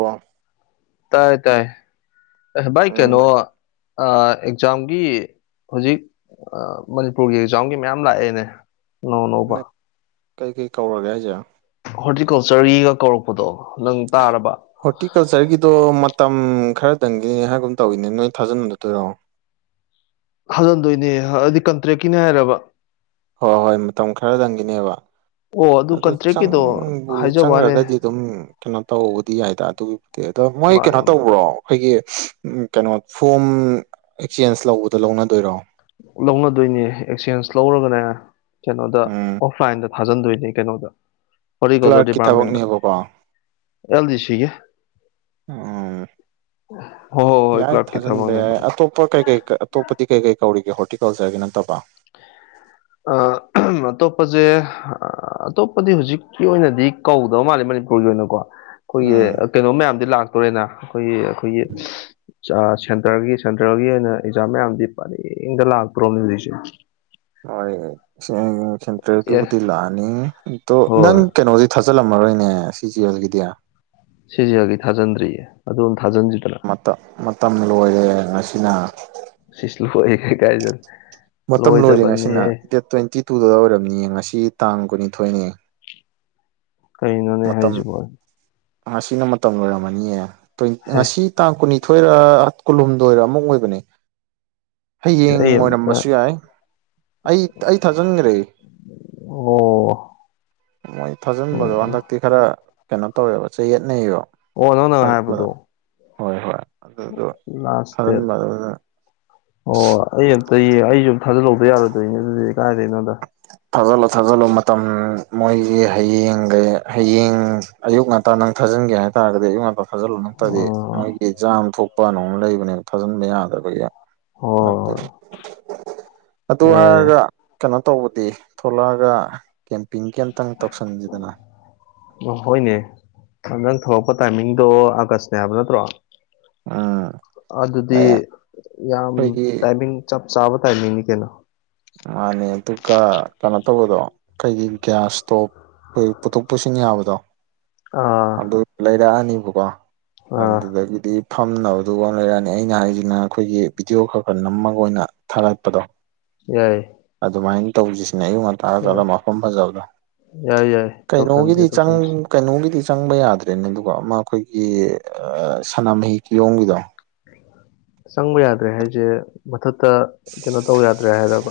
ꯋꯥ ꯇꯥꯏ ꯇꯥꯏ ꯑ ꯚꯥꯏ ꯎꯝ ꯀꯩꯅꯣ ꯑꯦꯛꯖꯥꯝꯒꯤ ꯍꯧꯖꯤꯛ ꯃꯅꯤꯄꯨꯔꯒꯤ ꯑꯦꯛꯖꯥꯝꯒꯤ ꯃꯌꯥꯝ ꯂꯥꯛꯑꯦꯅꯦ ꯅꯧ ꯅꯣꯕ ꯀꯩ ꯀꯩ ꯀꯧꯔꯒꯦ ꯍꯥꯏꯁꯦ ꯍꯣꯔꯇꯤꯀꯜꯆꯔꯒꯤꯒ ꯀꯧꯔꯛꯄꯗꯣ ꯅꯪ ꯇꯥꯔꯕ ꯍꯣꯔꯇꯤꯀꯜꯆꯔꯒꯤꯗꯣ ꯃꯇꯝ ꯈꯔꯗꯪꯒꯤꯅꯦ ꯍꯥꯏꯒꯨꯝ ꯇꯧꯋꯤꯅꯦ ꯅꯣꯏ ꯊꯥꯖꯟꯗꯠꯇꯣꯏꯔꯣ ꯍꯖꯤꯟꯗꯣꯏꯅꯦ ꯍꯥꯏꯗꯤ ꯀꯟꯇ꯭ꯔꯦꯛꯀꯤꯅꯦ ꯍꯥꯏꯔꯕ ꯍꯣꯏ ꯍꯣꯏ ꯃꯇꯝ ꯈꯔꯗꯪꯒꯤꯅꯦꯕ ꯑꯣ ꯑꯗꯨ ꯀꯟꯇ꯭ꯔꯦꯛꯀꯤꯗꯣ ꯆꯪꯕꯨ ꯍꯥꯏꯖꯕ ꯋꯥꯅꯦ ꯆꯪꯈ꯭ꯔꯒꯗꯤ ꯑꯗꯨꯝ ꯀꯩꯅꯣ ꯇꯧꯕꯗꯤ ꯌꯥꯏꯗ ꯑꯗꯨꯒꯤꯕꯨꯗꯤ ꯑꯗꯣ ꯃꯣꯏ ꯃꯥꯅꯦ ꯀꯩꯅꯣ ꯇꯧꯕ꯭ꯔꯣ ꯑꯩꯈꯣꯏꯒꯤ ꯀꯩꯅꯣ ꯐꯣꯝ ꯑꯦꯛꯆꯦꯟꯖ ꯂꯧꯕꯗꯣ ꯂꯧꯅꯗꯣꯏꯔꯣ ꯂꯧꯅꯗꯣꯏꯅꯦ ꯑꯦꯛꯆꯦꯟꯁ ꯂꯧꯔꯒꯅꯦ ꯀꯩꯅꯣꯗ ꯎꯝ ꯑꯣꯐꯂꯥꯏꯟꯗ ꯊꯥꯖꯤꯟꯗꯣꯏꯅꯦ ꯀꯩꯅꯣꯗ ꯍꯣꯔꯤꯀꯣꯆꯔ ꯀ꯭ꯂꯔꯛꯀꯤ ꯗꯤꯄꯥꯔꯃꯦꯟ ꯊꯕꯛꯅꯦꯕꯀꯣ ꯑꯦꯜꯖꯤ ꯁꯤ ꯀ ꯎꯝ ꯍ ꯍ ꯍꯣꯏ ꯀ꯭ꯂꯕꯀꯤꯤ ꯊꯥꯕꯣꯅꯦ ꯑꯄ ꯀꯩ ꯀꯩ ꯑꯇꯣꯞꯄꯗꯤ ꯀꯩ ꯀꯩ ꯀꯧꯔꯤꯒꯦ ꯍꯣꯔꯇꯤꯀꯜꯆꯔꯒꯤ ꯅꯠꯇꯕ ꯑ ꯑꯇꯣꯞꯄꯁꯦ ꯑꯇꯣꯞꯄꯗꯤ ꯍꯧꯖꯤꯛꯀꯤ ꯑꯣꯏꯅꯗꯤ ꯀꯧꯗꯕ ꯃꯥꯜꯂꯦ ꯃꯅꯤꯄꯨꯔꯒꯤ ꯑꯣꯏꯅꯀꯣ ꯑꯩꯈꯣꯏꯒꯤ ꯎꯝ ꯀꯩꯅꯣ ꯃꯌꯥꯝꯗꯤ ꯂꯥꯛꯇꯣꯔꯦꯅ ꯑꯩꯈꯣꯏꯒꯤ ꯑꯩꯈꯣꯏꯒꯤ ꯁꯦꯟꯇꯔꯒꯤ ꯁꯦꯟꯇ꯭ꯔꯦꯜꯒꯤ ꯑꯣꯏꯅ ꯑꯦꯛꯖꯥꯝ ꯃꯌꯥꯝꯗꯤ ꯄꯔꯦꯡꯗ ꯂꯥꯛꯇ꯭ꯔꯣꯅꯦ ꯍꯧꯖꯤꯛꯁꯦ ꯍꯣꯏ ꯑꯦ ꯁꯦꯟꯇ꯭ꯔꯦꯜꯒꯤꯕꯨꯗꯤ ꯂꯥꯛꯑꯅꯤ ꯑꯗꯣ ꯅꯪ ꯍꯣꯏ ꯀꯩꯅꯣꯗꯤ ꯊ ꯐꯠꯆꯜꯂꯝꯃꯔꯣꯏꯅꯦ ꯁꯤꯁꯤ ꯍꯧꯒꯤꯗꯤ ꯁꯤꯁꯤ ꯑꯩꯒꯤ ꯊꯥꯖꯤꯟꯗ꯭ꯔꯤꯌꯦ ꯑꯗꯨꯝ ꯊꯥꯖꯤꯟꯁꯤꯗꯅ ꯃꯇꯝ ꯂꯣꯏꯔꯦ ꯃꯁꯤꯅ ꯁ꯭ꯁꯂꯤꯨ ꯄꯦ ꯀꯥꯏꯖ ꯃꯇꯝ ꯂꯣꯏꯔꯦ ꯉꯁꯤꯅ ꯗꯦꯠ ꯇ꯭ꯋꯦꯟꯇꯤ ꯇꯨꯗ ꯑꯣꯏꯔꯕꯅꯤꯌꯦ ꯉꯁꯤ ꯇꯥꯡ ꯀꯨꯟꯅꯤꯊꯣꯏꯅꯦ ꯀꯩꯅꯣꯅꯦ ꯍꯥꯏꯖꯕꯣ ꯁꯤꯅ ꯃꯇꯝ ꯂꯣꯏꯔꯝꯃꯅꯤꯌꯦ ꯍꯦ ꯉꯁꯤ ꯇꯥꯡ ꯀꯨꯟꯅꯤꯊꯣꯏꯔ ꯀꯨꯟꯍꯨꯝꯗꯣꯏꯔ ꯑꯃꯨꯛ ꯑꯣꯏꯕꯅꯦ ꯍꯌꯦꯌꯦꯡ ꯑꯩ ꯑꯝꯇ ꯑꯣꯏꯔꯝꯕꯁꯨ ꯌꯥꯏ ꯑꯩ ꯑꯩ ꯊꯥꯖꯤꯟꯈ꯭ꯔꯦ ꯑꯣ ꯃꯣꯏ ꯎꯝ ꯊꯥꯖꯤꯟꯕꯗꯣ ꯍꯟꯗꯛꯇꯤ ꯈꯔ ꯀꯩꯅꯣ ꯇꯧꯋꯦꯕ ꯆꯌꯦꯠꯅꯩꯌꯦꯕꯣ ꯑꯣ ꯅꯪ ꯅꯪ ꯍꯥꯏꯕꯗꯣ ꯍꯣꯏ ꯑꯗꯨꯗꯣ ꯂꯁꯇꯦ ꯊꯥꯖꯤꯟꯕ ꯑꯗꯨꯅ ꯑꯣ ꯑꯩ ꯑꯝꯇꯇꯩ ꯑꯩꯁꯨ ꯑꯝ ꯊꯥꯖꯤꯜꯍꯗ ꯌꯥꯔꯗꯣꯏꯅꯦ ꯑꯗꯨꯗꯤ ꯀꯥꯏꯗꯅꯣꯗ ꯊꯥꯖꯤꯜꯂꯨ ꯊꯥꯖꯤꯜꯂꯨ ꯃꯇꯝ ꯃꯣꯏꯁꯤ ꯍꯌꯦꯡꯒꯩ ꯍꯌꯦꯡ ꯑꯌꯨꯛ ꯉꯟ ꯅꯪ ꯊꯥꯟꯒꯦ ꯍꯥꯏꯇꯥꯔꯒꯗꯤ ꯑꯌꯨ ꯉꯟ ꯊꯥꯖꯤꯟꯂꯨ ꯅꯠꯇꯗꯤ ꯑꯣ ꯃꯣꯏꯒꯤ ꯖꯥꯝ ꯊꯣꯛꯄ ꯅꯣꯃ ꯂꯩꯕꯅꯦꯕ ꯊꯥꯖꯤꯟꯕ ꯌꯥꯗ꯭ꯔꯕꯒꯤ ꯍꯣꯏ ꯌꯥꯏ ꯑꯣꯒ ꯇꯧꯕꯗꯤ ꯊꯣꯛꯂꯛꯑꯒ ꯀꯦꯝꯄꯤꯡꯒꯤꯝꯇꯪ ꯇꯧꯁꯟꯁꯤꯗꯅ ꯍꯣꯏꯅꯦ ꯅꯪ ꯊꯂꯛꯄ ꯇꯥꯏꯃꯤꯡꯗꯣ ꯑꯥꯒꯁꯅꯦ ꯍꯥꯏꯕ ꯅꯠꯇ꯭ꯔꯣ ꯎꯝ ꯑꯗꯨꯗꯤ ꯑꯩ ꯌꯥꯝ ꯑꯩꯈꯣꯏꯒꯤ ꯇꯥꯏꯃꯤꯡ ꯆꯞ ꯆꯥꯕ ꯇꯥꯏꯃꯤꯅꯤ ꯀꯩꯅꯣ ꯃꯥꯅꯦ ꯑꯗꯨꯒ ꯀꯩꯅꯣ ꯇꯧꯕꯗꯣ ꯀꯩꯒꯤ ꯒ꯭ꯌꯥꯁ ꯏꯁꯇꯣꯞ ꯑꯩꯈꯣꯏ ꯄꯨꯊꯣꯛ ꯄꯨꯁꯤꯟ ꯌꯥꯕꯗꯣ ꯑꯥ ꯑꯗꯨ ꯂꯩꯔꯛꯑꯅꯤꯕꯀꯣ ꯑꯥ ꯑꯗꯨꯗꯒꯤꯗꯤ ꯐꯝꯅꯕꯗꯨꯒ ꯂꯩꯔꯛꯑꯅꯤ ꯑꯩꯅ ꯍꯥꯏꯁꯤꯅ ꯑꯩꯈꯣꯏꯒꯤ ꯚꯗꯤꯑꯣ ꯈꯔ ꯈꯔ ꯅꯝꯃꯒ ꯑꯣꯏꯅ ꯊꯥꯒꯠꯄꯗꯣ ꯌꯥꯏ ꯑꯗꯨꯃꯥꯏꯅ ꯇꯧꯁꯤꯁꯤꯅꯦ ꯑꯌꯨꯛ ꯉꯟ ꯇꯥ ꯇꯥꯂ ꯌꯥꯏ ꯃꯐꯝ ꯐꯖꯕꯗꯣ ꯌꯥꯏ ꯌꯥꯏ ꯇꯧꯁꯟꯁꯦ ꯀꯩꯅꯣꯒꯤꯗꯤ ꯆꯪ ꯇꯧꯁꯟꯁꯦ ꯀꯩꯅꯣꯒꯤꯗꯤ ꯆꯪꯕ ꯌꯥꯗ꯭ꯔꯦꯅꯦ ꯑꯗꯨꯒ ꯑꯃ ꯑꯩꯈꯣꯏꯒꯤ ꯁꯅꯥꯃꯍꯤ ꯀꯤꯌꯣꯝꯒꯤꯗꯣ ꯆꯪꯕ ꯌꯥꯗ꯭ꯔꯦ ꯍꯥꯏꯁꯦ ꯃꯊꯛꯇ ꯀꯩꯅꯣ ꯇꯧꯕ ꯌꯥꯗ꯭ꯔꯦ ꯍꯥꯏꯔꯕ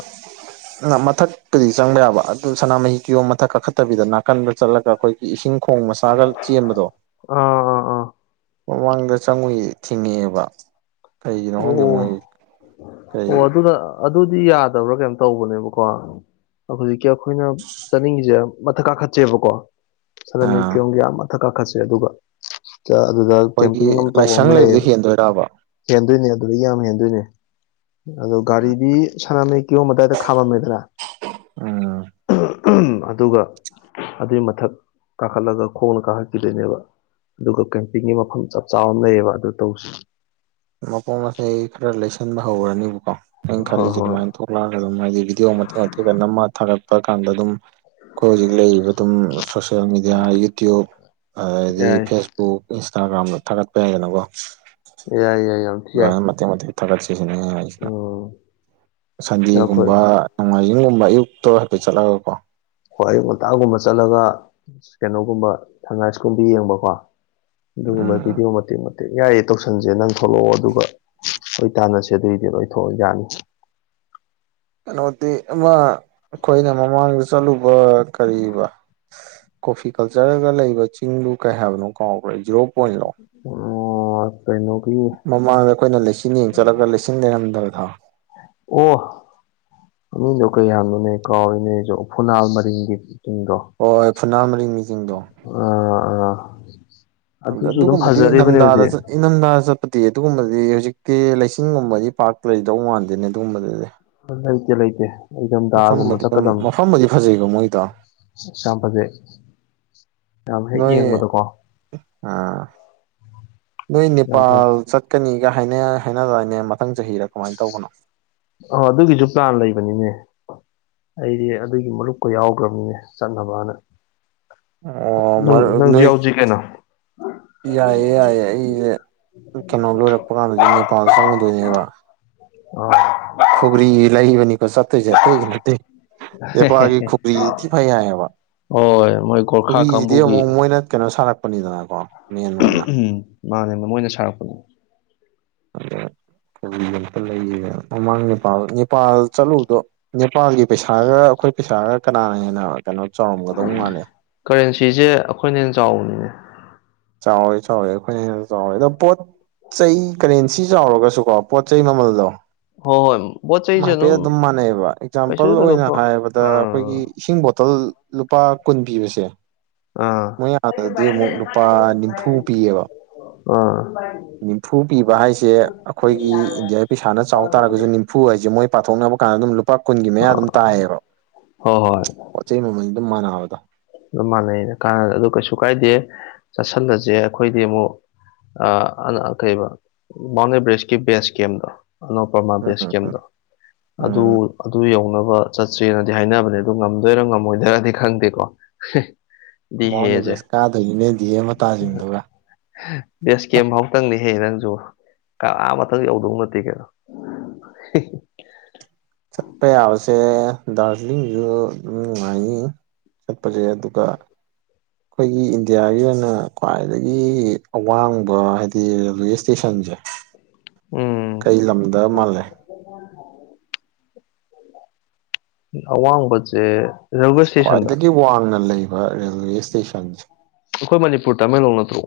ꯃꯊꯛꯄꯨꯗꯤ ꯆꯪꯕ ꯌꯥꯕ ꯑꯗꯨ ꯁꯅꯥꯃꯍꯤ ꯀꯤꯌꯣꯝ ꯃꯊꯛ ꯀꯥꯈꯠꯇꯕꯤꯗ ꯅꯥꯀꯟꯗ ꯆꯠꯂꯒ ꯑꯩꯈꯣꯏ ꯏꯁꯤꯡ ꯈꯣꯡ ꯃꯁꯥꯒ ꯆꯦꯟꯕꯗꯣ ꯑ ꯃꯃꯥꯡꯗ ꯆꯪꯉꯨꯏ ꯊꯤꯡꯉꯛꯑꯦꯕ ꯀꯩꯒꯤꯅꯣ ꯈꯪꯒꯦ ꯑꯣ ꯃꯣꯏ ꯀꯩ ꯑꯣ ꯑꯗꯨꯅ ꯑꯗꯨꯗꯤ ꯌꯥꯗꯕ꯭ꯔꯥ ꯀꯩꯅꯣꯝ ꯇꯧꯕꯅꯦꯕꯀꯣ ꯍꯧꯖꯤꯛꯀꯤ ꯑꯩꯈꯣꯏꯅ ꯆꯠꯅꯤꯡꯉꯤꯁꯦ ꯃꯊꯛ ꯀꯥꯈꯠꯁꯦꯕꯀꯣ ꯁꯅꯥꯃꯍꯤ ꯑꯥ ꯀꯤꯌꯣꯝꯒꯤ ꯑꯥ ꯃꯊꯛ ꯀꯥꯈꯠꯁꯦ ꯑꯗꯨꯒ ꯑꯗꯨꯗ ꯑꯩꯈꯣꯏꯒꯤ ꯀꯦꯝꯄꯤꯡ ꯑꯃ ꯇꯧꯕ ꯑꯃ ꯂꯥꯏꯁꯪ ꯂꯩꯕꯗꯨ ꯂꯩꯌꯦꯕ ꯍꯦꯟꯗꯣꯏꯔꯕ ꯍꯦꯟꯗꯣꯏꯅꯦ ꯑꯗꯨꯗꯒꯤ ꯌꯥꯝ ꯍꯦꯟꯗꯣꯏꯅꯦ ꯑꯗꯣ ꯒꯥꯔꯤꯗꯤ ꯁꯅꯥꯃꯍꯤ ꯀꯤꯌꯣꯝꯗꯥꯏꯗ ꯈꯥꯝꯃꯝꯃꯦꯗꯅ ꯎꯝ ꯑꯗꯨꯒ ꯑꯗꯨꯏ ꯃꯊꯛ ꯀꯥꯈꯠꯂꯒ ꯈꯣꯡꯅ ꯀꯥꯈꯠꯈꯤꯗꯣꯏꯅꯦꯕ ꯑꯗꯨꯒ ꯄꯤꯛꯅꯤꯛ ꯃꯐꯝ ꯆꯞ ꯆꯥꯕ ꯑꯃꯥ ꯂꯩꯌꯦꯕ ꯑꯗꯨ ꯇꯧꯁꯤ ꯃꯄꯣ ꯃꯁꯩ ꯈꯔ ꯂꯩꯁꯟꯕ ꯍꯧꯔꯅꯤꯕꯀꯣ ꯑꯩꯅ ꯍꯣꯏ ꯈꯜꯂꯤꯁꯦ ꯍꯣꯏ ꯑꯗꯨꯃꯥꯏꯅ ꯊꯣꯛꯂꯛꯑꯒ ꯑꯗꯨꯝ ꯍꯥꯏꯗꯤ ꯚꯤꯗꯤꯑꯣ ꯃꯇꯦꯛ ꯃꯇꯦꯛꯀ ꯅꯝꯃꯒ ꯊꯥꯒꯠꯄ ꯀꯥꯟꯗ ꯑꯗꯨꯝ ꯑꯩꯈꯣꯏ ꯍꯧꯖꯤꯛ ꯂꯩꯔꯤꯕ ꯑꯗꯨꯝ ꯁꯣꯁꯦꯜ ꯃꯦꯗꯤꯌꯥ ꯌꯨꯇ꯭ꯨꯕ ꯑꯗꯤ ꯌꯥꯏ ꯐꯦꯁꯕꯨ ꯕꯨꯛ ꯏꯟꯁꯇꯥꯒ꯭ꯔꯥꯝꯗ ꯊꯥꯒꯠꯄ ꯌꯥꯏꯗꯅꯀꯣ ꯌꯥꯏ ꯌꯥꯏ ꯌꯥꯝ ꯊꯤ ꯌꯥꯏ ꯑꯗꯨꯃꯥꯏꯅ ꯃꯇꯦꯛ ꯃꯇꯦꯛ ꯊꯥꯒꯠꯁꯤꯁꯤꯅ ꯑꯩꯅꯥ ꯍꯥꯏꯁꯤꯅ ꯎꯝ ꯑꯩꯈꯣꯏ ꯁꯟꯗꯦꯒꯨꯝꯕ ꯅꯣꯡꯃꯥꯏꯖꯤꯡꯒꯨꯝꯕ ꯑꯌꯨꯛꯇ ꯍꯥꯏꯐꯦꯠ ꯆꯠꯂꯒꯀꯣ ꯍꯣꯏ ꯑꯌꯨꯛ ꯉꯟꯇꯥꯒꯨꯝꯕ ꯆꯠꯂꯒ ꯀꯩꯅꯣꯒꯨꯝꯕ ꯁꯟꯔꯥꯏꯁꯀꯨꯝꯕ ꯌꯦꯡꯕꯀꯣ ꯑꯗꯨꯒꯨꯝꯕ ꯎꯝ ꯚꯗꯤꯑꯣ ꯃꯇꯦꯛ ꯃꯇꯦꯛ ꯌꯥꯏꯌꯦ ꯇꯧꯁꯟꯁꯦ ꯅꯪ ꯊꯣꯛꯂꯛꯑꯣ ꯑꯗꯨꯒ ꯍꯣꯏ ꯇꯥꯟꯅꯁꯦ ꯑꯗꯨꯏꯗꯤꯕ ꯑꯣꯏ ꯊꯣꯛꯑ ꯌꯥꯅꯤ ꯀꯩꯅꯣꯗꯤ ꯑꯃ ꯑꯩꯈꯣꯏꯅ ꯃꯃꯥꯡꯗ ꯆꯠꯂꯨꯕ ꯀꯔꯤꯕ ꯀꯣꯐꯤ ꯀꯜꯆꯔꯒ ꯂꯩꯕ ꯆꯤꯡꯗꯨ ꯀꯩ ꯍꯥꯏꯕꯅꯣ ꯀꯥꯎꯕ꯭ꯔꯦ ꯖꯤꯔꯣ ꯄꯣꯏꯟ ꯂꯣ ꯑꯣ ꯀꯩꯅꯣꯒꯤ ꯃꯃꯥꯡꯗ ꯑꯩꯈꯣꯏꯅ ꯂꯩꯆꯤꯜ ꯌꯦꯡ ꯆꯠꯂꯒ ꯂꯩꯆꯤꯜ ꯂꯩꯔꯝꯗꯕꯗꯣ ꯑꯣ ꯃꯤꯗꯣ ꯀꯩ ꯍꯥꯏꯕ ꯅꯣꯅꯦ ꯀꯥꯎꯔꯦꯅꯦ ꯑꯩꯁꯨ ꯐꯨꯅꯥꯜ ꯃꯔꯤꯡꯒꯤ ꯆꯤꯡꯗꯣ ꯍꯣꯏ ꯍꯣꯏ ꯐꯨꯅꯥꯜ ꯃꯔꯤꯡꯒꯤ ꯁꯤꯡꯤꯡꯗꯣ ꯑꯥ ꯑꯥ ꯑꯗꯨꯁꯨ ꯑꯗꯨꯝ ꯐꯖꯔꯤꯕꯅꯦ ꯍꯧꯖꯤꯛ ꯏꯅꯝꯊꯥꯗ ꯆꯠꯄꯗꯤ ꯑꯗꯨꯒꯨꯝꯕꯗꯤ ꯍꯧꯖꯤꯛꯇꯤ ꯂꯩꯁꯤꯡꯤꯟꯒꯨꯝꯕꯗꯤ ꯄꯥꯔꯛ ꯂꯩꯗꯧ ꯃꯥꯟꯗꯦꯅꯦ ꯑꯗꯨꯒꯨꯝꯕꯗꯗꯤ ꯂꯩꯇꯦ ꯂꯩꯇꯦ ꯏꯊꯝꯊꯥꯒꯨꯝꯕ ꯑꯗꯨꯝ ꯆꯠꯀꯗꯝꯅꯤ ꯃꯐꯝꯕꯨꯗꯤ ꯐꯖꯩꯀꯣ ꯃꯣꯏꯗꯣ ꯌꯥꯝ ꯐꯖꯩ ꯌꯥꯝ ꯍꯦꯛ ꯅꯣꯏ ꯌꯦꯡꯕꯗꯀꯣ ꯑꯥ ꯅꯣꯏ ꯌꯥꯝ ꯐꯔꯦ ꯅꯦꯄꯥꯜ ꯆꯠꯀꯅꯤꯒ ꯍꯥꯏꯅ ꯍꯥꯏꯅꯗꯥꯅꯦ ꯃꯊꯪ ꯆꯍꯤꯔ ꯀꯃꯥꯏꯅ ꯇꯧꯕꯅꯣ ꯑꫭ ꯑꯗꯨꯒꯤꯁꯨ ꯄ꯭ꯂꯥꯟ ꯂꯩꯕꯅꯤꯅꯦ ꯑꯩꯗꯤ ꯑꯗꯨꯒꯤ ꯃꯔꯨꯞꯀ ꯌꯥꯎꯈ꯭ꯔꯕꯅꯤꯅꯦ ꯆꯠꯅꯕꯅ ꯑꯣ ꯅꯪ ꯃꯔꯨꯞ ꯅꯪꯁꯨ ꯅꯣꯏ ꯌꯥꯎꯁꯤ ꯀꯩꯅꯣ ꯌꯥꯏꯌꯦ ꯌꯥꯏꯌꯦ ꯑꯩꯁꯦ ꯀꯩꯅꯣ ꯂꯣꯏꯔꯛꯄ ꯀꯥꯟꯗꯁꯨ ꯅꯦꯄꯥꯜ [inaudible] ꯑꯥ ꯈꯨꯒꯔꯤ ꯂꯩꯕꯅꯤ ꯀꯣ ꯆꯠꯇꯨꯏꯁꯦ ꯑꯇꯩꯒꯤ ꯅꯠꯇꯦ ꯅꯦꯄꯥꯜꯒꯤ ꯈꯨꯒꯔꯤ ꯊꯥ ꯐꯩ ꯍꯥꯏꯌꯦꯕ ꯍꯣꯏ ꯃꯣꯏ ꯒꯣꯔꯈꯥ ꯈꯨꯒꯔꯤꯗꯤ ꯑꯃꯨꯛ ꯀꯥꯡꯕꯨꯒꯤ ꯃꯣꯏꯅ ꯀꯩꯅꯣ ꯁꯥꯔꯛꯄꯅꯤꯗꯅꯀꯣ ꯃꯦꯟ ꯑꯣꯏꯅ ꯎꯝ ꯃꯥꯅꯦ ꯃꯣꯏꯅ ꯁꯥꯔꯛꯄꯅꯦ ꯑꯗꯥ ꯈꯨꯒꯔꯤ ꯑꯝꯇꯥ ꯂꯩꯒꯦꯅ ꯃꯃꯥꯡ ꯅꯦꯄꯥꯜ ꯅꯦꯄꯥꯜ ꯆꯠꯂꯨꯗꯣ ꯅꯦꯄꯥꯜꯒꯤ ꯄꯩꯁꯥꯒ ꯑꯩꯈꯣꯏ ꯄꯩꯁꯥꯒ ꯀꯅꯥꯅ ꯍꯦꯟꯅ ꯀꯩꯅꯣ ꯆꯥꯎꯔꯝꯒꯗꯧ ꯃꯥꯜꯂꯤ ꯀꯔꯦꯟꯁꯤꯁꯦ ꯑꯩꯈꯣꯏꯅ ꯍꯦꯟꯅ ꯆꯥꯎꯕꯅꯤꯅꯦ ꯆꯥꯎꯋꯦ ꯆꯥꯎꯋꯦ ꯑꯩꯈꯣꯏꯅ ꯍꯦꯟꯅꯥ ꯆꯥꯎꯋꯦ ꯑꯗꯣ ꯄꯣꯠ ꯆꯩ ꯀꯔꯦꯟꯁꯤ ꯆꯥꯎꯔꯒꯁꯨ ꯀꯣ ꯄꯣꯠ ꯆꯩ ꯃꯃꯜꯗꯣ ꯍꯣꯏ ꯍꯣꯏ ꯄꯣꯠ ꯆꯩꯁꯦ ꯍꯥꯏꯐꯦꯠ ꯑꯗꯨꯝ ꯃꯥꯟꯅꯩꯑꯕ ꯑꯦꯛꯖꯥꯝꯄꯜ ꯀꯩꯁꯨ ꯑꯣꯏꯅ ꯊꯣꯏꯗꯣꯛꯄ ꯍꯥꯏꯔꯕꯗ ꯑꯥ ꯑꯩꯈꯣꯏꯒꯤ ꯏꯁꯤꯡ ꯕꯣꯇꯜ ꯂꯨꯄꯥ ꯀꯨꯟ ꯄꯤꯕꯁꯦ ꯑꯥ ꯃꯣꯏ ꯑꯥꯗꯗꯤ ꯑꯃꯨꯛ ꯂꯨ ꯄꯥ ꯅꯤꯝꯐꯨ ꯄꯤꯌꯦꯕ ꯑꯥ ꯅꯤꯝꯐꯨ ꯄꯤꯕ ꯍꯥꯏꯁꯦ ꯑꯩꯈꯣꯏꯒꯤ ꯏꯟꯗꯤꯌꯥꯒꯤ ꯄꯩꯁꯥꯅ ꯆꯥꯎ ꯇꯥꯔꯒꯁꯨ ꯅꯤꯝ ꯐꯨ ꯍꯥꯏꯁꯦ ꯃꯣꯏ ꯄꯥꯊꯣꯛꯅꯕ ꯀꯥꯟꯗ ꯑꯗꯨꯝ ꯂꯨꯄꯥ ꯀꯨꯟꯒꯤ ꯃꯌꯥ ꯑꯗꯨꯝ ꯇꯥꯏꯌꯦꯕ ꯍꯣꯏ ꯍꯣꯏ ꯄꯣꯠ ꯆꯩ ꯃꯃꯜ ꯑꯗꯨꯝ ꯃꯥꯟꯅꯕꯗꫭ ꯑꯗꯨꯝ ꯃꯥꯟꯅꯩꯗ ꯀꯥꯟꯅ ꯑꯗꯨ ꯀꯩꯁꯨ ꯀꯥꯏꯗꯦ ꯆꯥꯁꯤꯜꯂꯁꯦ ꯑꯩꯈꯣꯏꯗꯤ ꯑꯃꯨꯛ ꯑ ꯀꯩꯕ ꯃꯥꯎꯟ ꯑꯦꯕꯔꯦꯁꯀꯤ ꯕꯦꯁ ꯒꯦꯝꯗꯣ ꯑꯅꯣ ꯄ꯭ꯔꯃꯥ ꯎꯝ ꯕꯦꯁ ꯎꯝ ꯎꯝ ꯀꯦꯝꯗꯣ ꯑꯗꯨ ꯎꯝ ꯑꯗꯨ ꯌꯧꯅꯕ ꯆꯠꯁꯦꯅꯗꯤ ꯍꯥꯏꯅꯕꯅꯦ ꯑꯗꯨ ꯉꯝꯗꯣꯏꯔ ꯉꯝꯃꯣꯏꯗꯣꯏꯔꯗꯤ ꯈꯪꯗꯦꯀꯣ ꯗꯤ ꯃꯥꯎꯟ ꯑꯦꯕꯔꯦꯁ ꯍꯦꯁꯦ ꯀꯥꯗꯣꯏꯅꯤꯅꯦ ꯗꯤꯍꯦ ꯃꯇꯥꯁꯤꯡꯗꯨꯒ ꯕꯦꯁ ꯀꯦꯝ ꯐꯥꯎꯇꯪꯅꯦꯍꯦ ꯅꯪꯁꯨ ꯑꯥ ꯑꯊꯥꯛ ꯌꯧꯗꯧ ꯅꯠꯇꯦ ꯀꯩꯅꯣ [inaudible] ꯆꯠꯄ ꯌꯥꯕꯁꯦ ꯗꯥꯔꯖꯤꯂꯤꯡꯁꯨ ꯑꯗꯨꯝ ꯅꯨꯡꯉꯥꯏꯅꯤ ꯆꯠꯄꯁꯦ ꯑꯗꯨꯒ ꯑꯩꯈꯣꯏꯒꯤ ꯏꯟꯗꯤꯌꯥꯒꯤ ꯑꯣꯏꯅ ꯈ꯭ꯋꯥꯏꯗꯒꯤ ꯑꯋꯥꯡꯕ ꯍꯥꯏꯗꯤ ꯔꯦꯜꯋꯦ ꯏꯁꯇꯦꯁꯟꯁꯦ ꯀꯩ ꯎꯝ ꯂꯝꯗ ꯃꯥꯜꯂꯤ ꯑꯋꯥꯡꯕꯁꯦ ꯔꯦꯜꯋꯦ ꯏꯁꯇꯦꯁꯟꯗ ꯈ꯭ꯋꯥꯏꯗꯒꯤ ꯋꯥꯡꯅ ꯂꯩꯕ ꯔꯦꯜꯋꯦ ꯏꯁꯇꯦꯁꯟꯁꯦ ꯑꯩꯈꯣꯏ ꯃꯅꯤꯄꯨꯔ ꯇꯃꯦꯡꯂꯣꯡ ꯅꯠꯇ꯭ꯔꯣ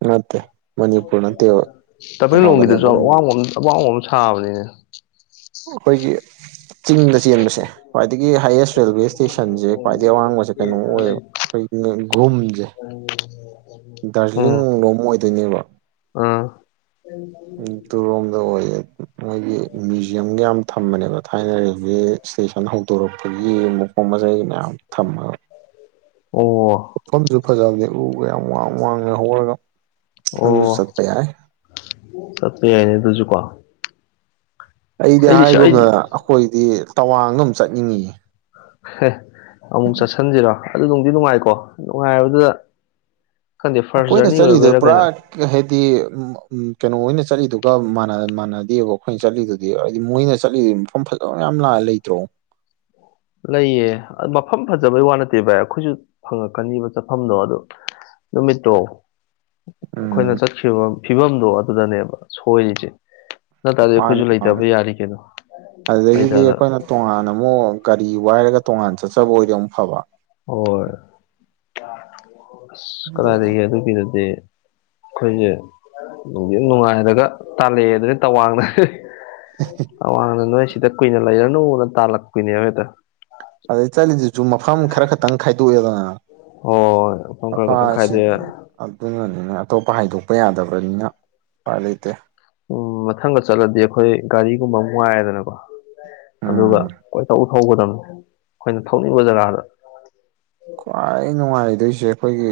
ꯅꯠꯇꯦ ꯃꯅꯤꯄꯨꯔ ꯅꯠꯇꯦꯕ ꯀꯩꯅꯣꯗꯅꯦ ꯇꯃꯦꯡꯂꯣꯡꯒꯤꯗꯁꯨ ꯑꯋꯥꯡꯕ ꯑꯃ ꯑꯋꯥꯡꯕ ꯑꯃ ꯁꯥꯕꯅꯤꯅꯦ ꯑꯩꯈꯣꯏꯒꯤ ꯆꯤꯡꯗ ꯆꯦꯟꯕꯁꯦ ꯈ꯭ꯋꯥꯏꯗꯒꯤ ꯍꯥꯏꯌꯦꯁ ꯔꯦꯜꯋꯦ ꯏꯁꯇꯦꯁꯟꯁꯦ ꯈ꯭ꯋꯥꯏꯗꯒꯤ ꯑꯋꯥꯡꯕꯁꯦ ꯀꯩꯅꯣ ꯑꯣꯏꯌꯦꯕ ꯑꯩꯈꯣꯏ ꯅꯦꯒꯨꯝꯖꯦ [inaudible] ꯎꯝ ꯗꯥꯔꯖꯤꯂꯤꯡ ꯂꯣꯝ ꯑꯣꯏꯗꯣꯏꯅꯦꯕ ꯑꯥ [unintelligible] ꯗꯨꯔꯣꯝꯗ ꯑꯣꯏꯌꯦ ꯃꯣꯏꯒꯤ ꯃꯨꯏ ꯖꯤꯌꯝꯒ ꯌꯥꯝ ꯊꯝꯕꯅꯦꯕ ꯊꯥꯏꯅꯗꯒꯤ ꯔꯦꯜꯋꯦ ꯏꯁꯇꯦꯁꯟ ꯍꯧꯗꯣꯔꯛꯄꯒꯤ ꯃꯄꯣꯠ ꯃꯆꯩ ꯃꯌꯥꯝ ꯊꯝꯃꯒ ꯑꯣ ꯃꯐꯝꯁꯨ ꯐꯖꯕꯅꯦ ꯎꯒ ꯌꯥꯝ ꯋꯥꯡ ꯋꯥꯡꯅ ꯍꯧꯔꯒ ꯑꯣ ꯑꯗꯨꯁꯨ ꯆꯠꯄ ꯌꯥꯏ ꯆꯠꯄ ꯌꯥꯏꯅꯦ ꯑꯗꯨꯁꯨꯀꯣ ꯑꯩꯗꯤ ꯍꯥꯏꯒꯨꯝꯅ ꯑꯩꯈꯣꯏꯗꯤ ꯇꯋꯥꯡꯗ ꯆꯠꯅꯤꯡꯉ ꯍꯦ ꯑꯃꯨꯛ ꯆꯠꯁꯤꯟꯁꯤꯔꯣ ꯑꯗꯨꯝ ꯅꯨꯡꯗꯤ ꯅꯨꯡꯉꯥꯏꯀꯣ ꯅꯨꯡꯉꯥꯏꯔꯕꯗꯨꯗ ꯈꯪꯗꯦ ꯐꯥꯔꯁ ꯑꯩꯈꯣꯏꯅ ꯖꯔꯅꯤ ꯆꯠꯂꯤꯗꯣ ꯑꯣꯏꯕꯩꯏꯔꯥ ꯀꯩꯅꯣ ꯄꯨꯔꯥ ꯍꯥꯏꯗꯤ ꯀꯩꯅꯣ ꯍꯣꯏꯅ ꯆꯠꯂꯤꯗꯨꯒ ꯃꯥꯟꯅꯗꯦꯕ ꯑꯩꯈꯣꯏꯅ ꯆꯠꯂꯤꯗꯨ ꯍꯥꯏꯗꯤ ꯃꯣꯏꯅ ꯆꯠꯂꯤꯁꯤ ꯃꯐꯝ ꯐꯖꯕ ꯃꯌꯥꯝ ꯂꯥꯛꯑ ꯂꯩꯇ꯭ꯔꯣ ꯂꯩꯌꯦ ꯃꯐꯝ ꯐꯖꯕꯩ ꯋꯥ ꯅꯠꯇꯦ ꯚꯥꯏ ꯑꯩꯈꯣꯏꯁꯨ ꯐꯪꯉꯛꯀꯅꯤꯕ ꯆꯠꯐꯝꯗꯣ ꯑꯗꯣ ꯅꯨꯃꯤꯠꯇꯣ ꯑꯩꯈꯣꯏꯅ ꯎꯝ ꯆꯠꯈꯤꯕ ꯐꯤꯕꯝꯗꯣ ꯑꯗꯨꯗꯅꯦꯕ ꯁꯣꯏꯔꯤꯁꯦ ꯅꯠꯇ꯭ꯔꯗꯤ ꯃꯥꯅꯤ ꯑꯩꯈꯣꯏꯁꯨ ꯃꯥꯅꯤ ꯂꯩꯇꯕ ꯌꯥꯔꯤ ꯀꯩꯅꯣ ꯑꯗꯨꯗꯒꯤꯗꯤ ꯂꯩꯇꯅ ꯑꯩꯈꯣꯏꯅ ꯇꯣꯉꯥꯟꯅ ꯑꯃꯨꯛ ꯀꯔꯤ ꯋꯥꯏꯔꯒ ꯇꯣꯉꯥꯟ ꯆꯠꯆꯕ ꯑꯣꯏꯔꯗꯤ ꯑꯃꯨꯛ ꯐꯕ ꯍ‌ꯣꯏ ꯑꯗꯨꯅꯦ ꯀꯗꯥꯏꯗꯒꯦ ꯑꯗꯨꯒꯤꯗꯗꯤ ꯑꯩꯈꯣꯏꯁꯦ ꯅꯨꯡ ꯅꯨꯡꯉꯥꯏꯔꯒ ꯇꯥꯜꯂꯛꯑꯦ ꯑꯗꯨꯅ ꯇꯋꯥꯡꯅ ꯑꯋꯥꯡꯅ ꯅꯣꯏ ꯁꯤꯗ ꯀꯨꯏꯅ ꯂꯩꯔꯅꯨꯅ ꯇꯥꯜꯂꯛꯄꯣꯏꯅꯦꯕ ꯍ‌ꯦꯛꯇ ꯑꯗꯩ ꯆꯠꯂꯤꯗꯨꯁꯨ ꯃꯐꯝ ꯈꯔ ꯈꯛꯇꯪ ꯈꯥꯏꯗꯣꯛꯑꯦꯗꯅ ꯍꯣꯏꯣ ꯃꯐꯝ ꯈꯔ ꯈꯛꯇꯪ ꯑꯁꯤ ꯈꯥꯏꯗ‌ꯣꯛꯑ‌ꯦ ꯑꯗꯨꯅꯅꯤꯅ ꯑꯇꯣꯞꯄ ꯍꯥꯏꯗꯣꯛꯄ ꯌꯥꯗꯕ꯭ꯔꯅꯤꯅ ꯎꯄꯥꯏ ꯂꯩꯇꯦ ꯎꯝ ꯃꯊꯪꯒ ꯆꯠꯂꯗꯤ ꯑꯩꯈꯣꯏ ꯒꯥꯔꯤꯒꯨꯝꯕ ꯑꯃ ꯋꯥꯏꯔꯦꯗꯅꯀꯣ ꯎꯝ ꯑꯗꯨꯒ ꯀꯣꯏꯊ ꯊꯧꯒꯗꯕꯅꯦ ꯑꯩꯈꯣꯏꯅ ꯊꯧꯅꯤꯡꯕ ꯖꯒꯥꯗ ꯈ꯭ꯋꯥꯏ ꯅꯨꯡꯉꯥꯏꯗꯣꯏꯁꯦ ꯑꯩꯈꯣꯏꯒꯤ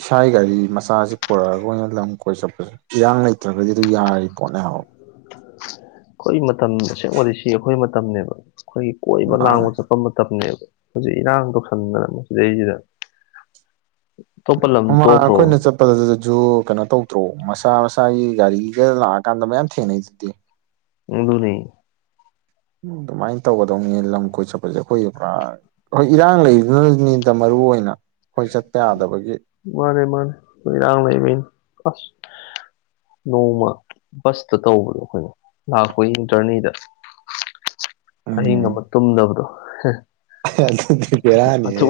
ꯏꯁꯥꯒꯤ ꯒꯥꯔꯤ ꯃꯆꯥꯁꯤ ꯄꯨꯔꯛꯑꯒ ꯑꯣꯏꯅ ꯂꯝ ꯀꯣꯏ ꯆꯠꯄꯁꯦ ꯏꯤꯔꯥꯡ ꯂꯩꯇ꯭ꯔꯒꯗꯤ ꯑꯗꯨ ꯌꯥꯔꯤ ꯄꯣꯠꯅꯦ ꯍꯥꯏ ꯑꯩꯈꯣꯏ ꯃꯇꯝ ꯑꯁꯦꯡꯕꯗꯤ ꯁꯤ ꯑꯩꯈꯣꯏ ꯃꯇꯝꯅꯤꯅꯦꯕ ꯑꯩꯈꯣꯏꯒꯤ ꯀꯣꯏꯕ ꯃꯥꯅꯦ ꯂꯥꯡꯕ ꯆꯠꯄ ꯃꯇꯝꯅꯦꯕ ꯍꯧꯖꯤꯛ ꯏꯔꯥꯡ ꯇꯧꯁꯟꯗꯅ ꯃꯁꯤꯗꯩꯁꯤꯗ ꯑꯇꯣꯞꯄ ꯂꯝ ꯃꯃꯥꯡ ꯇꯣꯛꯈ꯭ꯔꯣ ꯑꯩꯈꯣꯏꯅ ꯆꯠ ꯆꯄꯜꯗꯨꯗꯁꯨ ꯀꯩꯅꯣ ꯇꯧꯗ꯭ꯔꯣ ꯃꯁꯥ ꯃꯁꯥꯒꯤ ꯒꯥꯔꯤꯒ ꯂꯥꯛꯑꯀꯥꯟꯗ ꯃꯌꯥꯝ ꯊꯦꯡꯅꯩꯗꯨꯗꯤ ꯎꯝ ꯑꯗꯨꯅꯤ ꯑꯗꯨꯃꯥꯏꯅ ꯇꯧꯒꯗꯧꯅꯤ ꯂꯝ ꯀꯣꯏ ꯆꯠꯄꯁꯦ ꯑꯩꯈꯣꯏꯒꯤ ꯄꯨꯔꯥ ꯍꯣꯏ ꯏꯔꯥꯡ ꯂꯩꯗꯨꯅꯅꯤꯗ ꯃꯔꯨꯏ ꯑꯣꯏꯅ ꯑꯩꯈꯣꯏ ꯆꯠꯄ ꯌꯥꯗꯕꯒꯤ ꯃꯥꯅꯦ ꯃꯥꯅꯦ ꯏꯔꯥꯡ ꯂꯩꯕꯩꯅꯤ ꯑꯁ ꯅꯣꯡꯃ ꯕꯁꯇ ꯇꯧꯕꯗꯣ ꯑꯩꯈꯣꯏꯅ ꯂꯥꯛꯄ ꯖꯔꯅꯤꯗ ꯎꯝ ꯑꯍꯤꯡꯑꯃ ꯇꯨꯝꯗꯕꯗ‌ꯣ ꯑꯗꯨꯗꯤ ꯕꯦꯔꯥꯅꯤꯍꯦ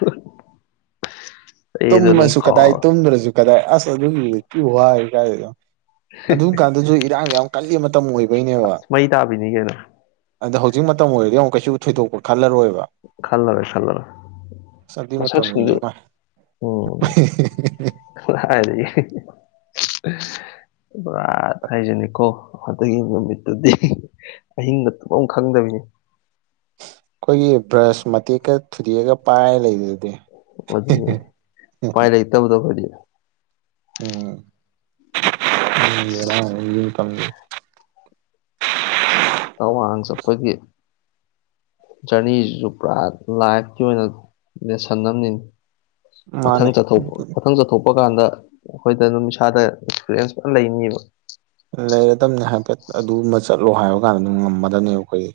[unintelligible] ꯑꯗꯨꯝ ꯇꯨꯝꯃꯁꯨꯨ ꯀꯗꯥꯏ ꯀꯥꯎꯔ ꯇꯨꯝꯗ꯭ꯔꯁꯨꯨ ꯀꯗꯥꯏ ꯑꯁ ꯑꯗꯨꯒꯤ ꯍꯧꯖꯤꯤ ꯋꯥ ꯀꯗꯣ ꯑꯗꯨꯝ ꯀꯥꯟꯗꯁꯨ ꯏꯔꯥꯡ ꯌꯥꯝ ꯀꯜꯂꯤ ꯃꯇꯝ ꯑꯣꯏꯕꯩꯅꯦꯕ ꯑꯁ ꯃꯩ ꯇꯥꯕꯤꯅꯤ ꯀꯩꯅꯣ ꯑꯗꯣ ꯍꯧꯖꯤꯛ ꯃꯇꯝ ꯑꯣꯏꯔꯗꯤ ꯑꯃꯨꯛ ꯀꯩꯁꯨ ꯊꯣꯏꯗꯣꯛꯄ ꯈꯜꯂꯔꯣꯏꯕ ꯈꯜꯂꯔ‌ꯣꯏ ꯈꯜꯂꯔ‌ꯣꯏ ꯑꯁ ꯑꯗꯨꯏ ꯃꯇꯝꯗꯤ ꯃꯁꯛꯁꯤꯡꯗꯨ ꯏꯃꯥꯏ ꯎꯝ ꯀꯗꯥꯏꯗꯒꯤ ꯄꯨꯔꯥ ꯍꯥꯏꯖꯅꯤꯀꯣ ꯑꯗꯨꯒꯤ ꯅꯨꯃꯤꯠꯇꯨꯗꯤ ꯑꯍꯤꯡꯒ ꯇꯨꯝꯕꯝ ꯈꯪꯗꯕꯤꯅꯤ ꯑꯩꯈꯣꯏꯒꯤ ꯕ꯭ꯔꯁ ꯃꯇꯦꯛꯀ ꯊꯨꯗꯤꯦꯛꯑꯒ ꯄꯥꯏꯔ ꯂꯩꯕ ꯑꯗꯨꯅꯦ ꯄꯥꯏ ꯂꯩꯇꯕꯗꯣ ꯈ‌ꯣꯏꯗꯤ ꯑꯁ [unintelligible] ꯇꯥꯋꯥꯡ ꯆꯠꯄꯒꯤ ꯖꯔꯅꯤꯖꯤꯖꯨ ꯄꯨꯔꯥ ꯂꯥꯏꯐꯀꯤ ꯑꯣꯏꯅ ꯂꯦꯁꯟꯑꯝꯅꯤꯅꯦ ꯃꯊꯪ ꯃꯥꯅꯦ ꯆꯠꯊꯣꯛꯄ ꯃꯊꯪ ꯆꯠꯊꯣꯛꯄ ꯀꯥꯟꯗ ꯑꯩꯈꯣꯏꯗ ꯑꯗꯨꯝ ꯏꯁꯥꯗ ꯑꯦꯛꯁꯄꯤꯔꯤꯌꯦꯟꯁ ꯐꯥꯅ ꯂꯩꯅꯤꯕ ꯂꯩꯔꯗꯝꯅꯤ ꯍꯥꯏꯐꯦꯠ ꯑꯗꯨꯃ ꯆꯠꯂꯣ ꯍꯥꯏꯕ ꯀꯥꯟꯗ ꯑꯗꯨꯝ ꯉꯝꯃꯗꯕꯅꯦꯕ ꯑꯩꯈꯣꯏ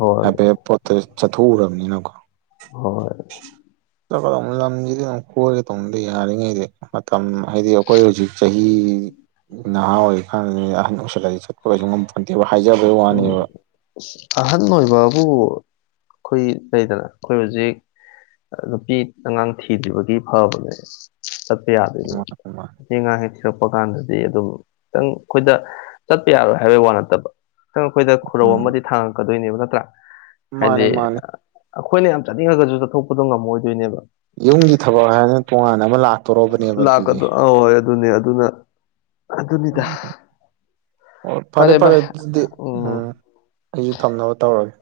ꯍꯣꯏ ꯍꯥꯏꯐꯦꯠ ꯄꯣꯠꯇ ꯆꯠꯊꯣꯛꯎꯔꯕꯅꯤꯅꯀꯣ ꯍꯣꯏ ꯆꯠꯀꯗꯧꯅꯤ ꯂꯝꯖꯤꯗꯤ ꯑꯗꯨꯝ ꯀꯣꯏꯒꯗꯧꯅꯤ ꯌꯥꯔꯤꯉꯩꯗꯤ ꯃꯇꯝ ꯍꯥꯏꯗꯤ ꯑꯩꯈꯣꯏ ꯍꯧꯖꯤꯛ ꯆꯍꯤ ꯅꯍꯥ ꯑꯣꯏ ꯑꯍꯟ ꯑꯣꯏꯁꯜꯂꯔꯤ ꯆꯠꯄ ꯀꯩꯁꯨ ꯉꯝꯄꯣꯟꯇꯦꯕ ꯍꯥꯏꯖꯕꯒꯤ ꯎꯝ ꯋꯥꯅꯦꯕ ꯑꯍꯟ ꯑꯣꯏꯕꯕꯨ ꯑꯩꯈꯣꯏ ꯂꯩꯗꯅ ꯑꯩꯈꯣꯏ ꯍꯧꯖꯤꯛ ꯅꯨꯄꯤ ꯑꯉꯥꯡ ꯊꯤꯗ꯭ꯔꯤꯕꯒꯤ ꯐꯕꯅꯦ ꯆꯠꯄ ꯌꯥꯗꯣꯏꯅꯦ ꯅꯨꯄꯤ ꯉꯥꯡ ꯍꯦꯛ ꯊꯤꯔꯛꯄ ꯀꯥꯟꯗꯗꯤ ꯑꯗꯨꯝ ꯈꯤꯇꯪ ꯑꯩꯈꯣꯏꯗ ꯆꯠꯄ ꯌꯥꯔꯣꯏ ꯍꯥꯏꯕꯩ ꯋꯥ ꯅꯠꯇꯕ ꯈꯤꯇꯪ ꯑꯩꯈꯣꯏꯗ ꯈꯨꯔꯧ ꯎꯝ ꯑꯃꯗꯤ ꯊꯥꯡꯉꯛꯀꯗꯣꯏꯅꯦꯕ ꯅꯠꯇ꯭ꯔꯥ ꯍꯥꯏꯗꯤ ꯃꯥꯅꯦ ꯃꯥꯅꯦ ꯑꯩꯈꯣꯏꯅ ꯌꯥꯝ ꯆꯥꯅꯤꯡꯉꯒꯁꯨ ꯆꯠꯊꯣꯛꯄꯗꯣ ꯉꯝꯃꯣꯏꯗꯣꯏꯅꯦꯕ ꯌꯨꯝꯒꯤ ꯊꯕꯛ ꯍꯥꯏꯔꯅ ꯇꯣꯉꯥꯟꯅ ꯑꯃ ꯂꯥꯛꯇꯧꯔꯕꯅꯦꯕ ꯂꯀꯗꯣ ꯑꯍꯣꯏ ꯑꯗꯨꯅꯦ ꯑꯗꯨꯅ ꯑꯗꯨꯅꯤꯗ ꯎꯝ ꯑꯣ ꯐꯔꯦ ꯐꯔꯦ ꯑꯗꯨꯗꯤ ꯎꯝ ꯑꯩꯖꯨ ꯊꯝꯅꯕ ꯇꯧꯔꯒꯦ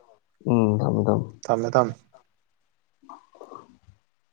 ꯎꯝ ꯊꯝꯃꯣ ꯊꯝꯃꯣ ꯊꯝꯃꯦ ꯊꯝꯃꯦ